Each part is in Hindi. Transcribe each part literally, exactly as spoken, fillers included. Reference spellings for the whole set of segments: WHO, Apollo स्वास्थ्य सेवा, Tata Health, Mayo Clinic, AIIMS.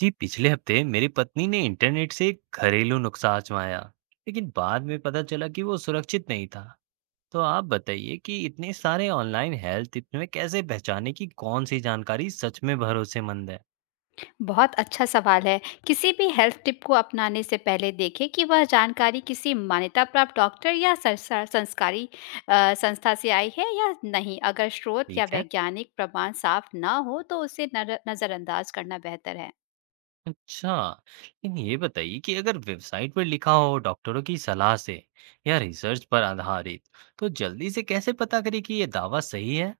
जी पिछले हफ्ते मेरी पत्नी ने इंटरनेट से एक घरेलू नुस्खा आजमाया, लेकिन बाद में पता चला कि वो सुरक्षित नहीं था। तो आप बताइए कि इतने सारे ऑनलाइन हेल्थ टिप्स में कैसे पहचाने कि कौन सी जानकारी सच में भरोसेमंद है। बहुत अच्छा सवाल है। किसी भी हेल्थ टिप को अपनाने से पहले देखें कि वह जानकारी किसी मान्यता प्राप्त डॉक्टर या सरसा संस्कारी अ, संस्था से आई है या नहीं। अगर स्रोत या ठीक है। वैज्ञानिक प्रमाण साफ ना हो तो उसे नर नज़रअंदाज करना बेहतर है। अच्छा, लेकिन ये बताइए कि अगर वेबसाइट पर लिखा हो डॉक्टरों की सलाह से या रिसर्च पर आधारित, तो जल्दी से कैसे पता करें कि ये दावा सही है।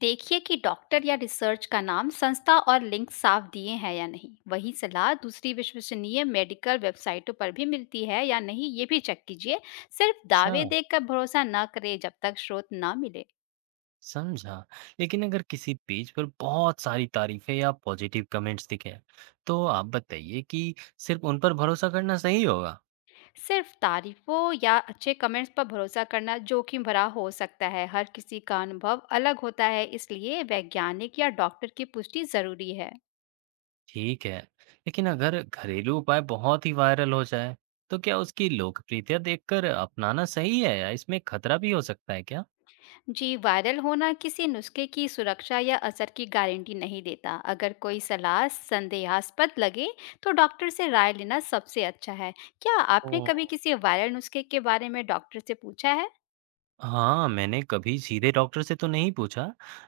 देखिए कि डॉक्टर या रिसर्च का नाम, संस्था और लिंक साफ दिए हैं या नहीं। वही सलाह दूसरी विश्वसनीय मेडिकल वेबसाइटों पर भी मिलती है या नहीं ये भी चेक कीजिए। सिर्फ अच्छा, दावे देखकर भरोसा ना करें जब तक स्रोत ना मिले। समझा। लेकिन अगर किसी पेज पर बहुत सारी तारीफ़ें या पॉज़िटिव कमेंट्स दिखें, तो आप बताइए कि सिर्फ़ उन पर भरोसा करना सही होगा? सिर्फ़ तारीफ़ों या अच्छे कमेंट्स पर भरोसा करना जोखिम भरा हो सकता है। हर किसी का अनुभव अलग होता है, इसलिए वैज्ञानिक या डॉक्टर की पुष्टि ज़रूरी है। ठीक है, लेकिन अगर घरेलू उपाय बहुत ही वायरल हो जाए, तो क्या उसकी लोकप्रियता देखकर अपनाना सही है या इसमें खतरा भी हो सकता है क्या? जी, वायरल होना किसी नुस्खे की सुरक्षा या असर की गारंटी नहीं देता। अगर कोई सलाह संदेहास्पद लगे, तो डॉक्टर से राय लेना सबसे अच्छा है। क्या आपने ओह! कभी किसी वायरल नुस्खे के बारे में डॉक्टर से पूछा है? हाँ, मैंने कभी सीधे डॉक्टर से तो नहीं पूछा।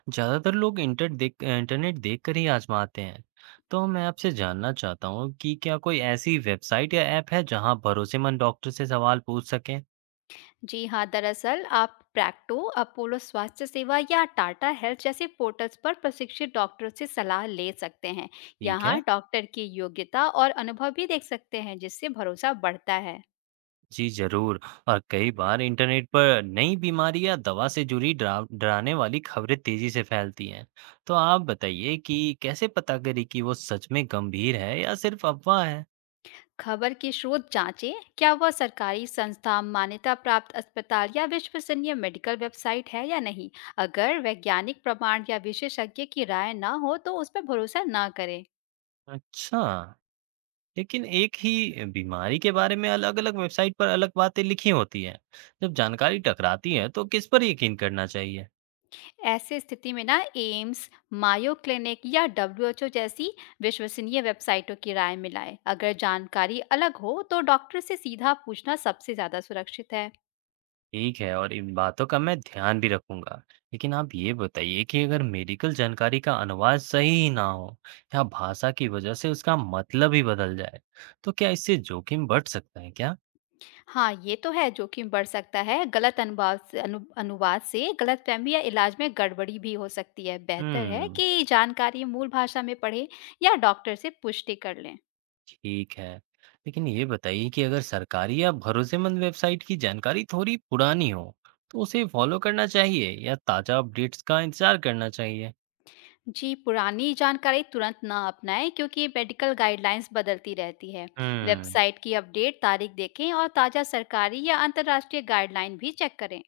ज़्यादातर लोग इंटर देख इंटरनेट देखकर ही आज़माते हैं। तो मैं आपसे जानना चाहता हूँ कि क्या कोई ऐसी वेबसाइट या ऐप है जहाँ भरोसेमंद डॉक्टर से सवाल पूछ सकें? जी हाँ, दरअसल आप प्रैक्टो, अपोलो स्वास्थ्य सेवा या टाटा हेल्थ जैसे पोर्टल्स पर प्रशिक्षित डॉक्टरों से सलाह ले सकते हैं। ठीक यहाँ है। डॉक्टर की योग्यता और अनुभव भी देख सकते हैं, जिससे भरोसा बढ़ता है। जी, ज़रूर। और कई बार इंटरनेट पर नई बीमारी या दवा से जुड़ी डरा डराने वाली खबरें तेज़ी से फैलती हैं। तो आप बताइए कि कैसे पता करें कि वो सच में गंभीर है या सिर्फ़ अफ़वाह है? खबर के स्रोत जांचें, क्या वह सरकारी संस्था, मान्यता प्राप्त अस्पताल या विश्वसनीय मेडिकल वेबसाइट है या नहीं। अगर वैज्ञानिक प्रमाण या विशेषज्ञ की राय न हो, तो उस पर भरोसा न करें। अच्छा। लेकिन एक ही बीमारी के बारे में अलग-अलग वेबसाइट पर अलग बातें लिखी होती हैं। जब जानकारी टकराती है तो किस पर यकीन करना चाहिए? ऐसे स्थिति में ना एम्स, मायो क्लिनिक या डब्ल्यूएचओ जैसी विश्वसनीय वेबसाइटों की राय मिलाएं। अगर जानकारी अलग हो तो डॉक्टर से सीधा पूछना सबसे ज़्यादा सुरक्षित है। ठीक है, और इन बातों का मैं ध्यान भी रखूंगा। लेकिन आप ये बताइए कि अगर मेडिकल जानकारी का अनुवाद सही ही ना हो या भाषा की वजह से उसका मतलब ही बदल जाए, तो क्या इससे जोखिम बढ़ सकता है क्या? हाँ, ये तो है जोखिम बढ़ सकता है। गलत अनुवाद से अनु, अनुवाद से गलतफहमी या इलाज में गड़बड़ी भी हो सकती है। बेहतर है हम्म। कि जानकारी मूल भाषा में पढ़ें या डॉक्टर से पुष्टि कर लें। ठीक है। लेकिन ये बताइए कि अगर सरकारी या भरोसेमंद वेबसाइट की जानकारी थोड़ी पुरानी हो, तो उसे फॉलो करना चाहिए या ताज़ा अपडेट्स का इंतज़ार करना चाहिए? जी, पुरानी जानकारी तुरंत ना अपनाएं क्योंकि मेडिकल गाइडलाइंस बदलती रहती है। हम्म। वेबसाइट की अपडेट तारीख देखें और ताज़ा सरकारी या अंतर्राष्ट्रीय गाइडलाइन भी चेक करें।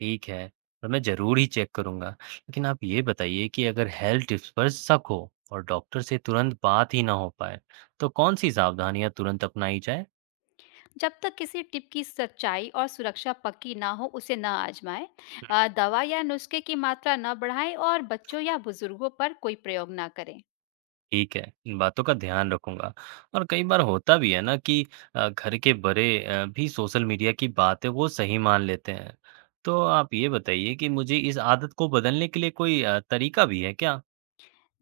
ठीक है, और मैं ज़रूर ही चेक करूँगा। लेकिन आप ये बताइए कि अगर हेल्थ टिप्स पर शक हो और डॉक्टर से तुरंत बात ही ना हो पाए, तो कौन सी सावधानियाँ तुरंत अपनाई जाए? जब तक किसी टिप की सच्चाई और सुरक्षा पक्की ना हो, उसे ना आजमाएं। अ, दवा या नुस्खे की मात्रा ना बढ़ाएं और बच्चों या बुजुर्गों पर कोई प्रयोग ना करें। ठीक है, इन बातों का ध्यान रखूँगा। और कई बार होता भी है ना कि अ, घर के बड़े अ, भी सोशल मीडिया की बातें वो सही मान लेते हैं। तो आप ये बताइए कि मुझे इस आदत को बदलने के लिए कोई अ, तरीका भी है क्या?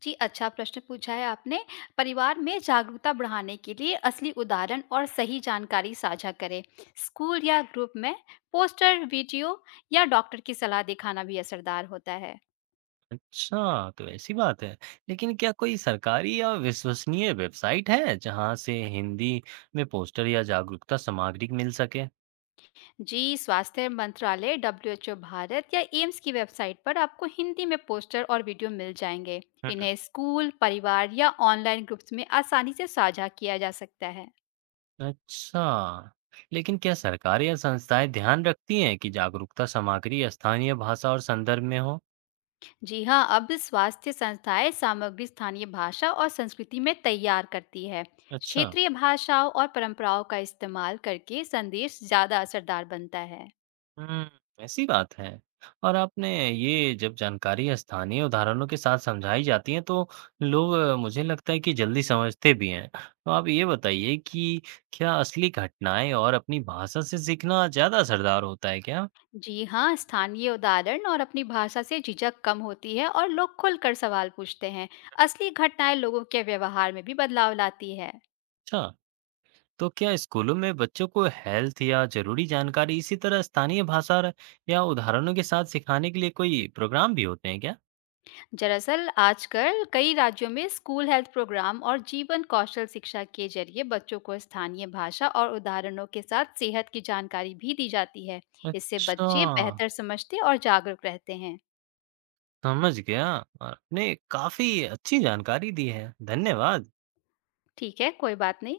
जी, अच्छा प्रश्न पूछा है आपने। परिवार में जागरूकता बढ़ाने के लिए असली उदाहरण और सही जानकारी साझा करें। स्कूल या ग्रुप में पोस्टर, वीडियो या डॉक्टर की सलाह दिखाना भी असरदार होता है। अच्छा, तो ऐसी बात है। लेकिन क्या कोई सरकारी या विश्वसनीय वेबसाइट है जहाँ से हिंदी में पोस्टर या जागरूकता सामग्री मिल सके? जी, स्वास्थ्य मंत्रालय, डब्ल्यूएचओ भारत या एम्स की वेबसाइट पर आपको हिंदी में पोस्टर और वीडियो मिल जाएँगे। हम्म। इन्हें स्कूल, परिवार या ऑनलाइन ग्रुप्स में आसानी से साझा किया जा सकता है। अच्छा, लेकिन क्या सरकार या संस्थाएं ध्यान रखती हैं कि जागरूकता सामग्री स्थानीय भाषा और संदर्भ में हो? जी हाँ, अब स्वास्थ्य संस्थाएं सामग्री स्थानीय भाषा और संस्कृति में तैयार करती है। अच्छा, क्षेत्रीय भाषाओं और परंपराओं का इस्तेमाल करके संदेश ज्यादा असरदार बनता है। हुँ, ऐसी बात है। और आपने ये जब जानकारी स्थानीय उदाहरणों के साथ समझाई जाती है तो लोग अ, मुझे लगता है कि जल्दी समझते भी हैं। तो आप ये बताइए कि क्या असली घटनाएँ और अपनी भाषा से सीखना ज़्यादा असरदार होता है क्या? जी हाँ, स्थानीय उदाहरण और अपनी भाषा से झिझक कम होती है और लोग खुलकर सवाल पूछते हैं। असली घटनाएं लोगों के व्यवहार में भी बदलाव लाती है। अच्छा, तो क्या स्कूलों में बच्चों को हेल्थ या ज़रूरी जानकारी इसी तरह स्थानीय भाषा र या उदाहरणों के साथ सिखाने के लिए कोई प्रोग्राम भी होते हैं क्या? दरअसल आजकल कई राज्यों में स्कूल हेल्थ प्रोग्राम और जीवन कौशल शिक्षा के जरिए बच्चों को स्थानीय भाषा और उदाहरणों के साथ सेहत की जानकारी भी दी जाती है। इससे अच्छा। बच्चे बेहतर समझते और जागरूक रहते हैं। समझ गया। आपने काफ़ी अच्छी जानकारी दी है। धन्यवाद। ठीक है, कोई बात नहीं।